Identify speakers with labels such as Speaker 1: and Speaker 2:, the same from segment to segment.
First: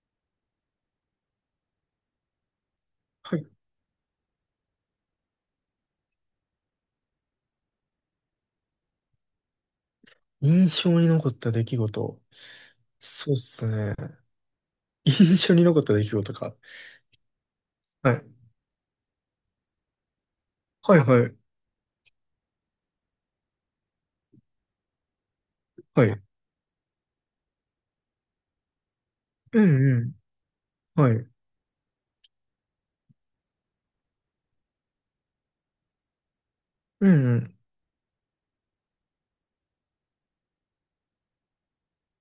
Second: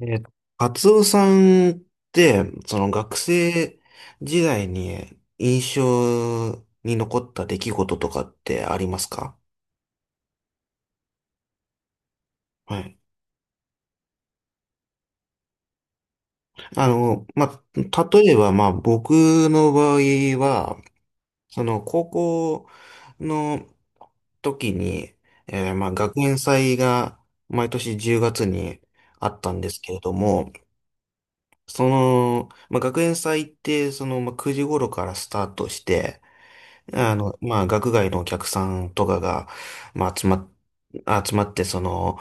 Speaker 1: えーと、カツオさんって、その学
Speaker 2: はい。
Speaker 1: 生時代に印象に残った出来事とかってありますか？
Speaker 2: 印象に残った出来事。
Speaker 1: はい。
Speaker 2: そうっすね。印象に残った出来事か。
Speaker 1: まあ、
Speaker 2: はい。
Speaker 1: 例えば、まあ、僕の場合は、
Speaker 2: はいはい。
Speaker 1: 高校の時に、まあ、
Speaker 2: は
Speaker 1: 学
Speaker 2: い。
Speaker 1: 園祭が毎年10月にあったん
Speaker 2: う
Speaker 1: ですけ
Speaker 2: んう
Speaker 1: れど
Speaker 2: ん。
Speaker 1: も、
Speaker 2: はい。うん
Speaker 1: まあ、学園祭って、まあ、9時頃からスタートして、
Speaker 2: うん。
Speaker 1: まあ、学外のお客さんとかが、まあ、集まって、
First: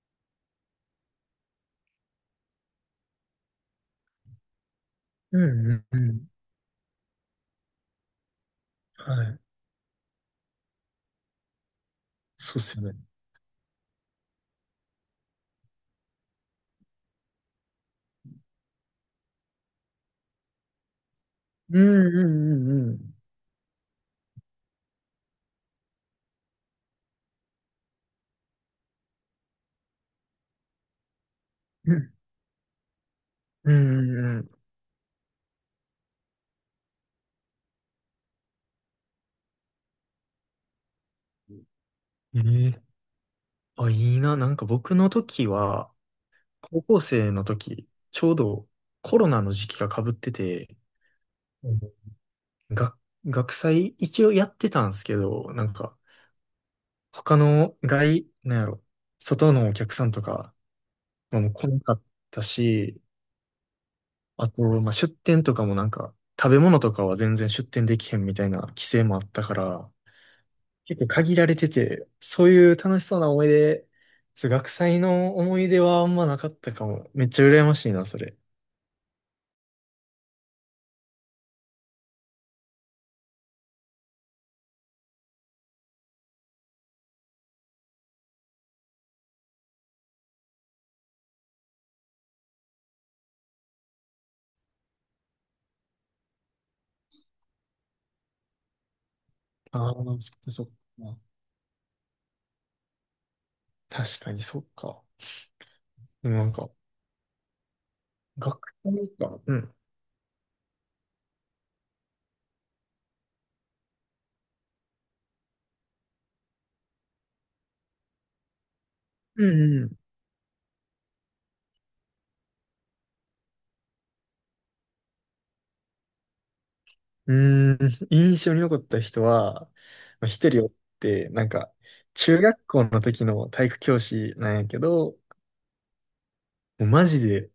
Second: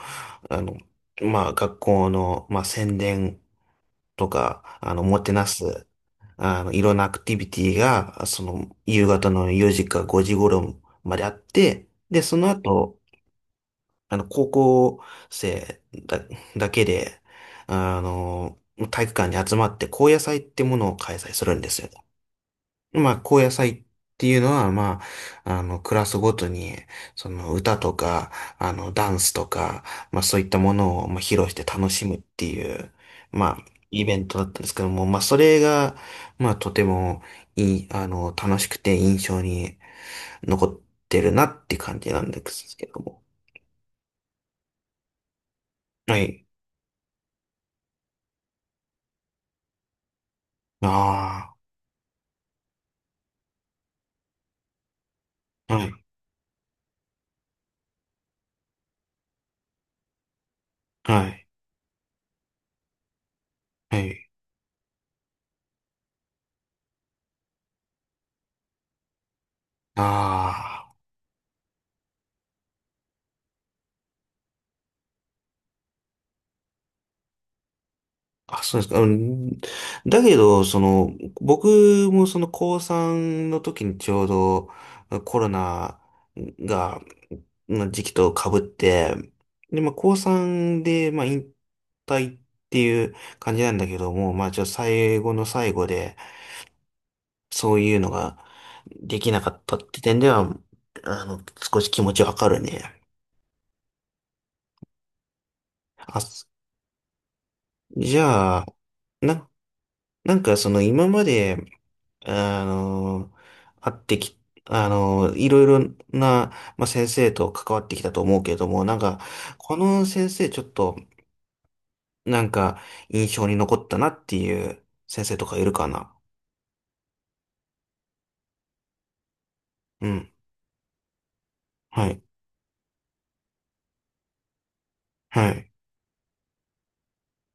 Speaker 1: あの、まあ、学校の、まあ、宣伝とか、もて
Speaker 2: う
Speaker 1: な
Speaker 2: ん
Speaker 1: す、
Speaker 2: うんうん。
Speaker 1: いろんなアクティビティが、夕
Speaker 2: は
Speaker 1: 方
Speaker 2: い。
Speaker 1: の4時か5時頃まであって、で、その
Speaker 2: そうっすよ
Speaker 1: 後、
Speaker 2: ね。
Speaker 1: 高校生だけで、あの、体育館に集まって、高野祭ってものを開催するんで
Speaker 2: う
Speaker 1: すよ。
Speaker 2: んうんうんう
Speaker 1: ま
Speaker 2: ん。
Speaker 1: あ、高野祭っていうのは、まあ、クラスごとに、その歌とか、ダンスとか、まあ、そういったものを、まあ、披露して楽
Speaker 2: う
Speaker 1: し
Speaker 2: ん
Speaker 1: むっていう、まあ、
Speaker 2: う
Speaker 1: イ
Speaker 2: ん
Speaker 1: ベン
Speaker 2: う
Speaker 1: トだ
Speaker 2: ん
Speaker 1: ったんですけども、まあ、それが、まあ、とてもいい、楽しくて印象に残ってるなって感じなん
Speaker 2: う
Speaker 1: で
Speaker 2: ん。え
Speaker 1: す
Speaker 2: え。
Speaker 1: けども。
Speaker 2: あ、いいな。なんか僕の時は、
Speaker 1: はい。
Speaker 2: 高校生の時、ちょうどコロナの時期が被ってて、
Speaker 1: あ
Speaker 2: うん、学、学祭一応やってたんですけど、なん
Speaker 1: あ、はい、
Speaker 2: か、他の外、なんやろ、外のお客さんとか、
Speaker 1: は
Speaker 2: まあ、
Speaker 1: い、
Speaker 2: もう来なかったし、
Speaker 1: はい、
Speaker 2: あと、まあ、出店とかもなんか、食べ物とかは全然出店できへんみたいな規制もあったから、
Speaker 1: ああ。
Speaker 2: 結構限られてて、そういう楽しそうな思い出、そう学祭の思い出はあんまなかったかも。めっちゃ羨ましいな、それ。
Speaker 1: あ、そうですか。うん、だけど、僕もその高3の時にちょうどコロナが、の時期と被って、で、まあ高3で、まあ引退っていう感じなんだけども、まあちょっと最後の最後で、そういうのができなかったっ
Speaker 2: ああ、
Speaker 1: て点で
Speaker 2: そっか
Speaker 1: は、
Speaker 2: そっか。
Speaker 1: あの、少し気持ちわかるね。
Speaker 2: 確かにそっか。
Speaker 1: あ、
Speaker 2: でもなんか、
Speaker 1: じゃ
Speaker 2: 学
Speaker 1: あ、
Speaker 2: 祭か。
Speaker 1: な、
Speaker 2: うん。
Speaker 1: なんかその今まで、あの、会ってき、あの、いろいろな、まあ、先生と関わってきたと思うけれども、なんか、
Speaker 2: う
Speaker 1: こ
Speaker 2: んうん。
Speaker 1: の先生ちょっと、なんか、印象に残ったなっていう先生とかいるかな？
Speaker 2: うーん、印象に残った人は、
Speaker 1: う
Speaker 2: まあ
Speaker 1: ん。
Speaker 2: 一人おって、なんか、
Speaker 1: はい。
Speaker 2: 中学校の時の体育教師なんやけど、
Speaker 1: はい。
Speaker 2: もうマジで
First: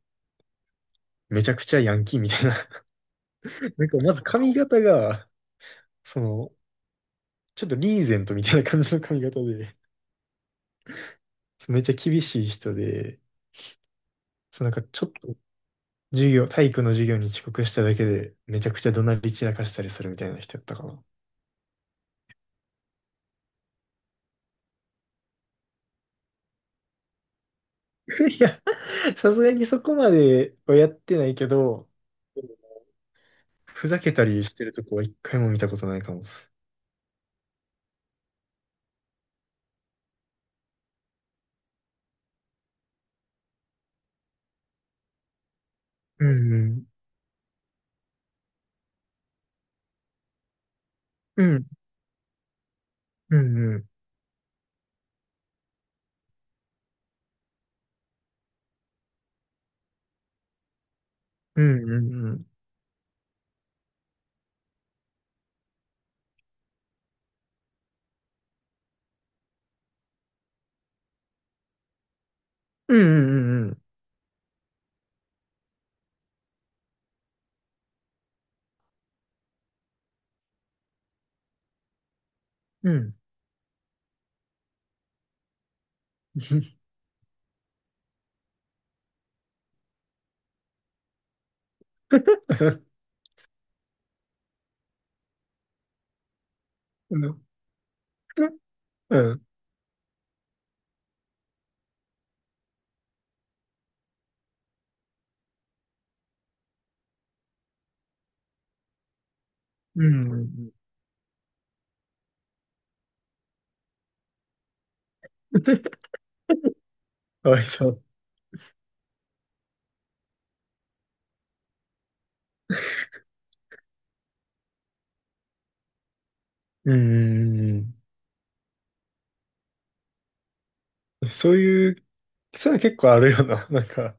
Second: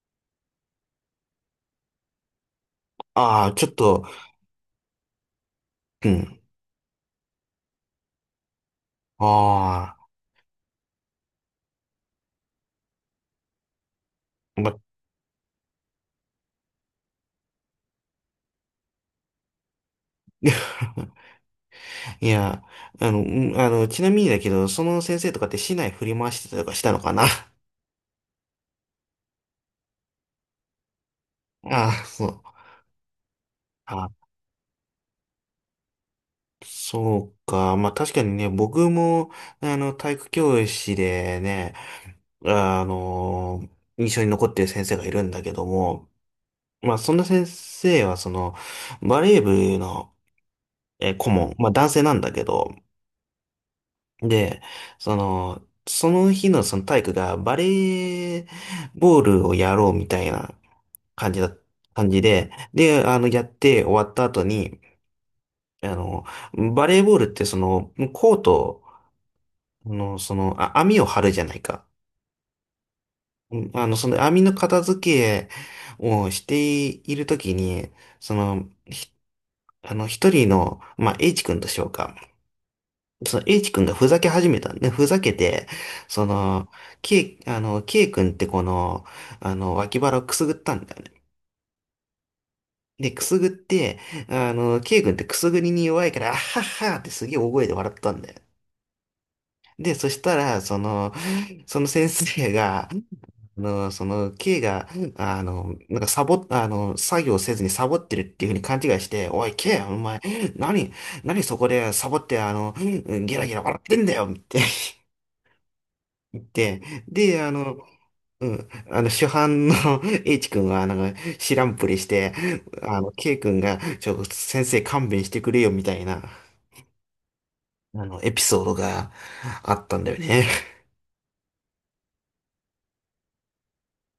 Speaker 2: めちゃくちゃヤンキーみたいな。
Speaker 1: ああ、ちょっ
Speaker 2: なんか
Speaker 1: と、
Speaker 2: まず髪型が、
Speaker 1: う
Speaker 2: そ
Speaker 1: ん。
Speaker 2: の、ちょっとリーゼントみたいな感じの髪型で、
Speaker 1: あ
Speaker 2: そうめっちゃ厳しい人で、
Speaker 1: あ、
Speaker 2: そうなん
Speaker 1: ま、
Speaker 2: かちょっと授業、体育の授業に遅刻しただけで、めちゃくちゃ怒鳴り散らかしたりするみたいな人やったかな。
Speaker 1: いや、うん、ちなみにだけど、その先生とかって市内振り回してたりとかしたのかな？
Speaker 2: いや、さすがにそこまではやってないけ
Speaker 1: あ
Speaker 2: ど、
Speaker 1: あ、そう。
Speaker 2: ふざけたりしてるとこは一回も見たことないかもっす。
Speaker 1: そうか。まあ確かにね、僕も、ね体育教師でね、あの、印象に残ってる先生がいるんだけども、
Speaker 2: うんうん。
Speaker 1: まあそんな先生は、バレー部の、顧
Speaker 2: う
Speaker 1: 問、
Speaker 2: ん
Speaker 1: まあ男性なんだけど、
Speaker 2: うん。
Speaker 1: で、その日のその体育がバレーボールをやろうみたいな感じだ、
Speaker 2: うんう
Speaker 1: 感
Speaker 2: ん
Speaker 1: じ
Speaker 2: うん。
Speaker 1: で、で、やって終わった後に、あの、バレーボールってコート、あ、網を張るじゃないか。
Speaker 2: うんうん
Speaker 1: う
Speaker 2: うん
Speaker 1: ん
Speaker 2: うん。
Speaker 1: その網の片付けをしているときに、その、ひあの、一人の、まあ、H 君としようか。
Speaker 2: うん。
Speaker 1: その H 君がふざけ始めたんで、ふざけて、その、K、あの、K 君ってこの、脇腹をくすぐったんだよね。で、くすぐって、K 君ってくすぐりに弱いから、あはっはって
Speaker 2: う
Speaker 1: すげえ
Speaker 2: ん。
Speaker 1: 大声で笑ったんだよ。
Speaker 2: う
Speaker 1: で、そしたら、その先生が、K が、なんかサボ、あの、作業せずにサボってるっていうふうに勘違いして、おい、K、お
Speaker 2: ん
Speaker 1: 前、
Speaker 2: うん。
Speaker 1: 何、何そこでサボって、ゲラゲラ笑ってんだよって 言って、で、あ
Speaker 2: かわい
Speaker 1: の、
Speaker 2: そう。
Speaker 1: うん、あの、主犯の H 君は、なんか、知らんぷりして、K 君が、先生勘弁してくれよみたいな、
Speaker 2: うんうん
Speaker 1: エピソードがあったんだよね。
Speaker 2: うん。そういう、そういうの結構あるよな。なんか、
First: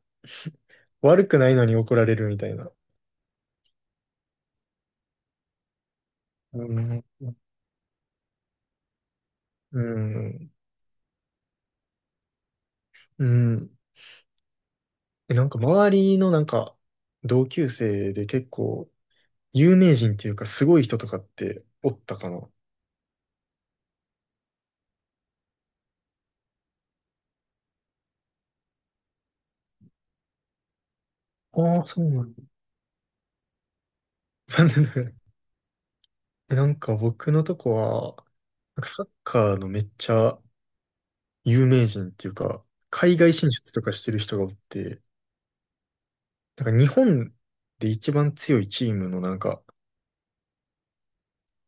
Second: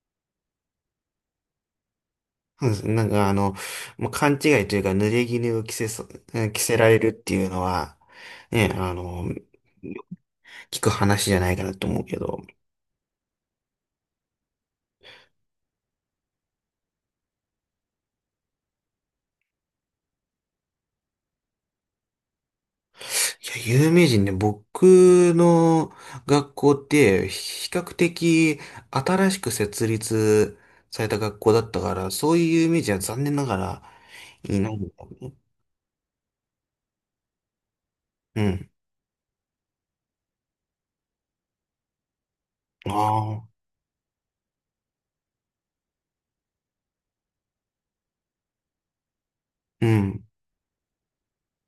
Speaker 2: 悪くないのに怒られるみたい
Speaker 1: そう
Speaker 2: な。
Speaker 1: ですなんかもう勘違いというか、濡れ衣を着
Speaker 2: う
Speaker 1: せられ
Speaker 2: ん
Speaker 1: るっていうのは、ね、
Speaker 2: うん。
Speaker 1: 聞く話じゃないかなと思うけど、
Speaker 2: うん。え、なんか周りのなんか、同級生で結構、有名人っていうかすごい人とかっておったかな。
Speaker 1: いや、有名人ね、僕の学校って比較的新しく設立された学校だっ
Speaker 2: あ
Speaker 1: た
Speaker 2: あ、
Speaker 1: か
Speaker 2: そう
Speaker 1: ら、
Speaker 2: なの？
Speaker 1: そうい う有名人は残念ながらい
Speaker 2: 残
Speaker 1: ない
Speaker 2: 念
Speaker 1: んだ。
Speaker 2: ながら。でなんか僕のとこは、
Speaker 1: うん。
Speaker 2: なんかサッカーのめっちゃ有名人っていうか、
Speaker 1: あ
Speaker 2: 海外
Speaker 1: あ、
Speaker 2: 進出とかしてる人がおって、なんか日本で一番強いチームのなんか、
Speaker 1: うん。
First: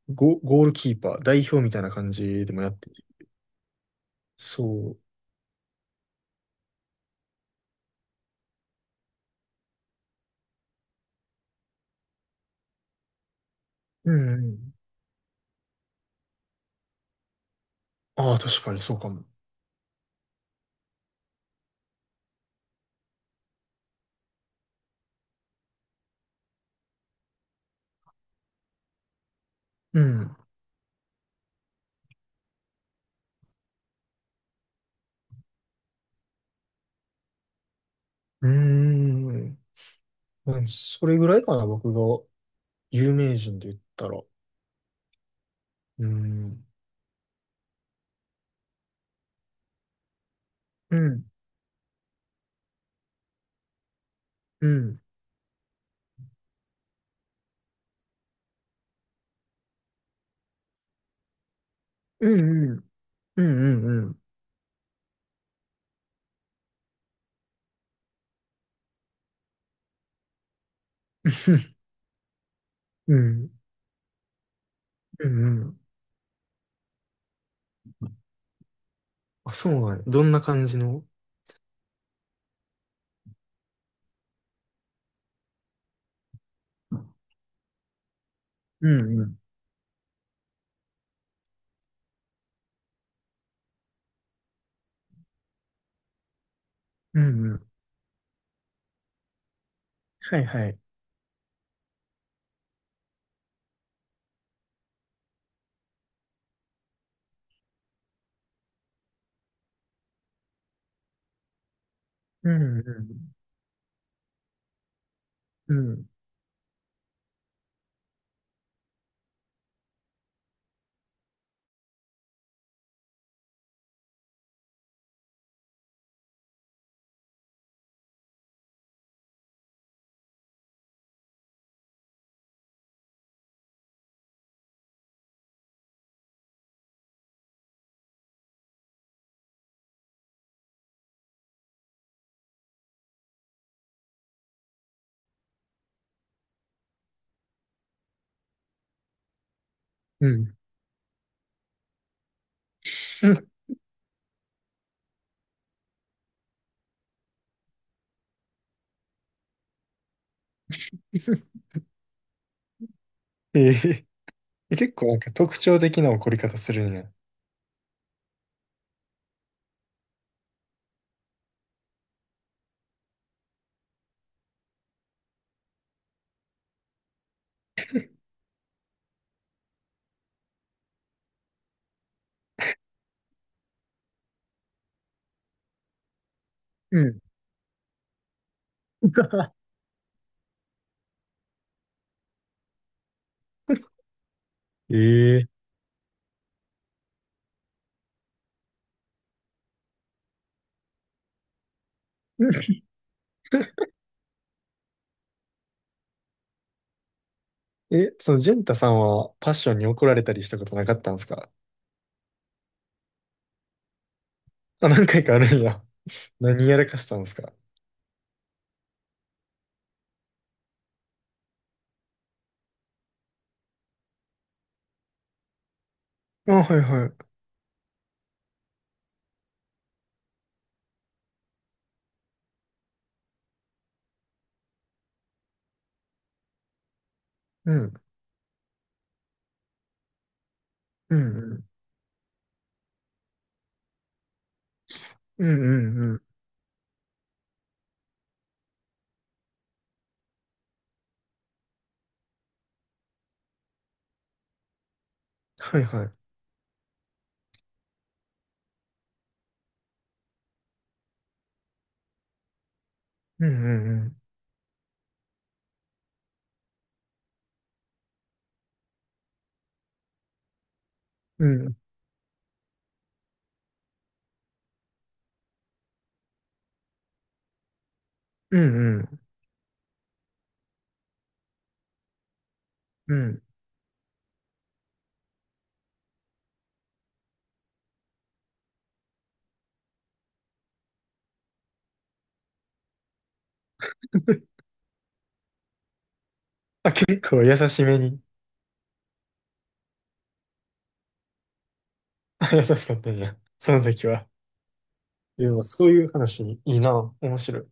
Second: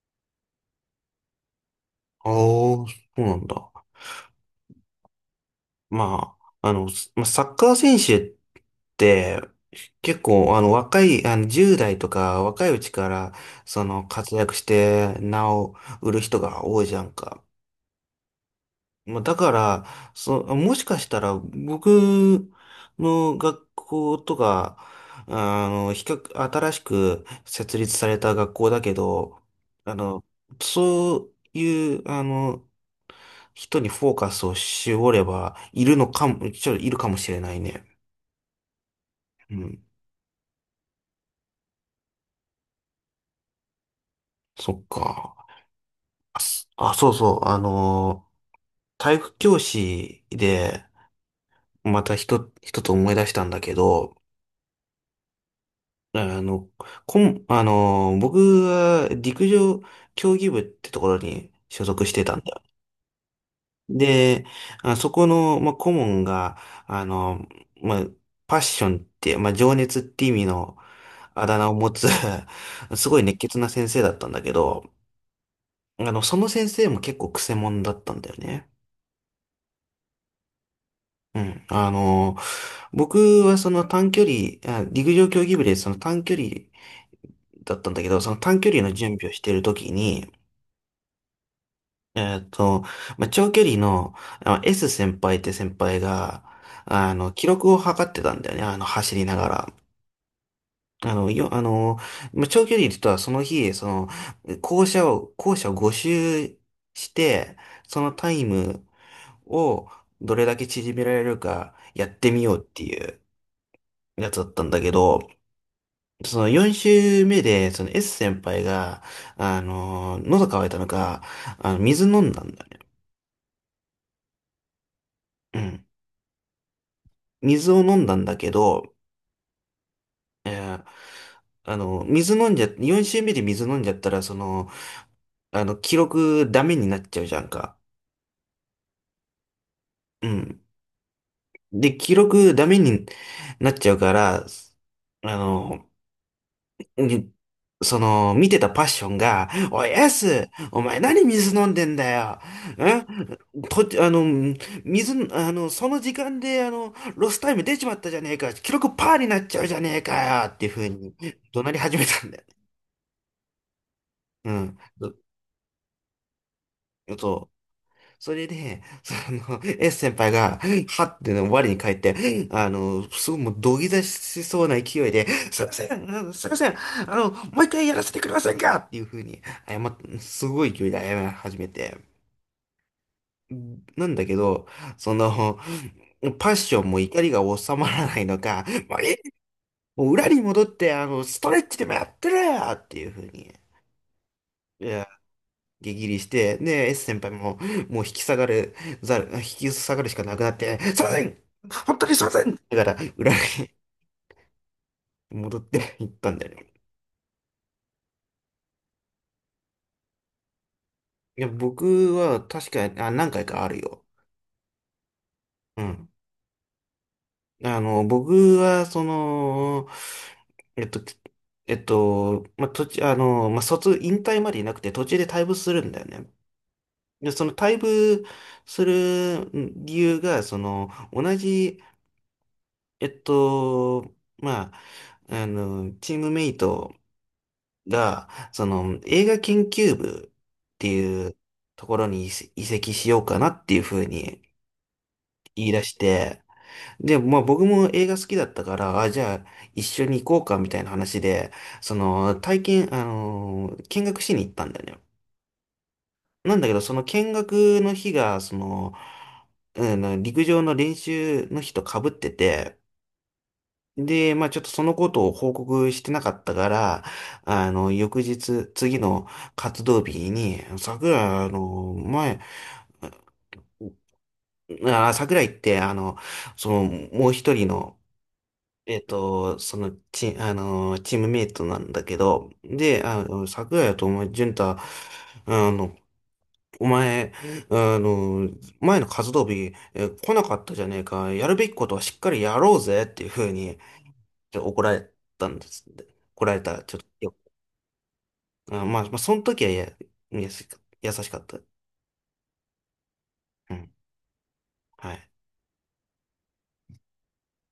Speaker 2: ゴールキーパー、代表みたいな感
Speaker 1: ああ、
Speaker 2: じでもやっ
Speaker 1: そ
Speaker 2: てる。
Speaker 1: うなんだ。
Speaker 2: そ
Speaker 1: まあ、まあ、サッカー選手って、結構、若い、10代とか、若いうちから、
Speaker 2: う。うん
Speaker 1: 活
Speaker 2: う
Speaker 1: 躍し
Speaker 2: ん。
Speaker 1: て、名を売る人が多いじゃんか。
Speaker 2: ああ、確かにそうか
Speaker 1: まあ、
Speaker 2: も。
Speaker 1: だから、もしかしたら、僕の学校とか、新しく設立された学校だけど、あ
Speaker 2: うん。
Speaker 1: の、
Speaker 2: う
Speaker 1: そういう、人にフォーカスを絞れば、いるのかも、ちょっといるかもしれないね。
Speaker 2: ー
Speaker 1: う
Speaker 2: ん。
Speaker 1: ん。
Speaker 2: うん、それぐらいかな、僕が有名人で言ったら。
Speaker 1: そっか。
Speaker 2: う
Speaker 1: あ、
Speaker 2: ん。
Speaker 1: そうそう。体育教師で、
Speaker 2: うん。
Speaker 1: また一つ思い出したんだけど、
Speaker 2: うん。
Speaker 1: あの、こん、あのー、僕は陸上競技部ってところに所属して
Speaker 2: う
Speaker 1: たんだよ。
Speaker 2: んうん。うんうんうん。
Speaker 1: で、あ、そこの、まあ、顧問が、あの、まあ、パッションって、まあ、情熱って意味のあだ名を 持つ す
Speaker 2: う
Speaker 1: ごい熱
Speaker 2: ん。
Speaker 1: 血な先生だったんだけど、
Speaker 2: うんうん。
Speaker 1: その先生も結構クセ者だったんだよね。
Speaker 2: あ、そうなんや。どんな感じの。
Speaker 1: うん。僕はその短距離、あ陸上競技部でその短距離だったんだけど、その短距離
Speaker 2: う
Speaker 1: の準
Speaker 2: んう
Speaker 1: 備をし
Speaker 2: ん。
Speaker 1: ているときに、えっと、まあ、長距離の、S 先輩って先輩が、
Speaker 2: うん
Speaker 1: 記
Speaker 2: うん。
Speaker 1: 録を測ってたんだよね、走りながら。
Speaker 2: はいはい。
Speaker 1: あの、よ、あの、まあ、長距離とはその日、校舎を5周して、そのタイムをどれだけ縮められるかやってみ
Speaker 2: う
Speaker 1: ようっ
Speaker 2: んう
Speaker 1: ていう
Speaker 2: ん。
Speaker 1: やつだったんだけど、
Speaker 2: うん
Speaker 1: その4周目で、その S 先輩が、喉乾いたのか、水飲んだんだよね。水を飲んだんだけど、えーあの、水飲んじゃ、4周目で水飲んじゃったら、記録ダメになっちゃうじゃんか。うん。で、記録ダメになっちゃうから、あの、にその、見てたパッションが、おい、エ
Speaker 2: う
Speaker 1: ス、
Speaker 2: ん。
Speaker 1: お前何水飲んでんだよ。んと、あの、水、あの、その時間で、ロスタイム出ちまったじゃねえか。記録パーになっちゃうじゃねえかよ。っていう風に怒 鳴り始めたんだよね。
Speaker 2: ええ
Speaker 1: う
Speaker 2: え、
Speaker 1: ん。
Speaker 2: 結構なんか特徴的な怒り方するんや。
Speaker 1: そう。それで、S 先輩が、はっての我に返って、すごいもう土下座しそうな勢いで、すいません、もう一回やらせてくれませんかっていう風にすごい勢いで謝り始めて。なんだけど、その、パッションも
Speaker 2: う
Speaker 1: 怒
Speaker 2: ん。
Speaker 1: りが収まらないのか、もうえ もう裏に戻って、ストレッチでもやってるよっていう風に。
Speaker 2: え
Speaker 1: 激ギリして、で、S 先輩も、もう引き下がるしかなくなって、すいません本当にすいませんだから、裏に戻って行ったんだよね。
Speaker 2: ええ、そのジェンタさんはパッションに怒られたりしたことなかったんです
Speaker 1: いや、
Speaker 2: か？
Speaker 1: 僕は確かに、あ、何回かあるよ。
Speaker 2: あ、何回かあるん
Speaker 1: う
Speaker 2: や。
Speaker 1: ん。
Speaker 2: 何やらかしたんですか？
Speaker 1: 僕は、えっと、まあ、途中、まあ、引退までいなくて途中で退部するんだよね。
Speaker 2: あ、はいは
Speaker 1: で、
Speaker 2: い。
Speaker 1: その退部する理由が、その、同じまあ、チームメイト
Speaker 2: うん。
Speaker 1: が、その、映画研究部って
Speaker 2: う
Speaker 1: いう
Speaker 2: んうん。
Speaker 1: ところに移籍しようかなっていうふうに
Speaker 2: うんう
Speaker 1: 言い出し
Speaker 2: んうん。
Speaker 1: て、で、まあ僕も映画好きだったから、あ、じゃあ一緒に行こうかみたいな話で、その、体験、あの、見学しに行ったんだよね。
Speaker 2: はいはい。
Speaker 1: なんだけど、その見学の日が、うん、陸上の練習の日と被ってて、
Speaker 2: うんうん
Speaker 1: で、まあちょっとそのことを報告してなかったから、翌日、次の活動日に、
Speaker 2: うん。うん。
Speaker 1: 桜井って、その、もう一人の、
Speaker 2: う
Speaker 1: え
Speaker 2: んう
Speaker 1: っ
Speaker 2: ん。
Speaker 1: と、その、チ、あの、チームメイトなんだけど、で、
Speaker 2: うん。
Speaker 1: 桜井とお前、潤太、あの、お前、あの、前の活動日、来なかったじゃねえか、やるべきことはしっかりやろうぜっていうふうに、ちょっと怒られたんです。で怒られたら、
Speaker 2: あ、
Speaker 1: ちょっと
Speaker 2: 結
Speaker 1: よ、
Speaker 2: 構優しめに。
Speaker 1: あ、まあ、まあ、その時は、いや優しかった。
Speaker 2: あ、優しかったんや。そ
Speaker 1: う
Speaker 2: の
Speaker 1: ん。
Speaker 2: 時は。
Speaker 1: はい。
Speaker 2: でもそういう話いいな。面白い。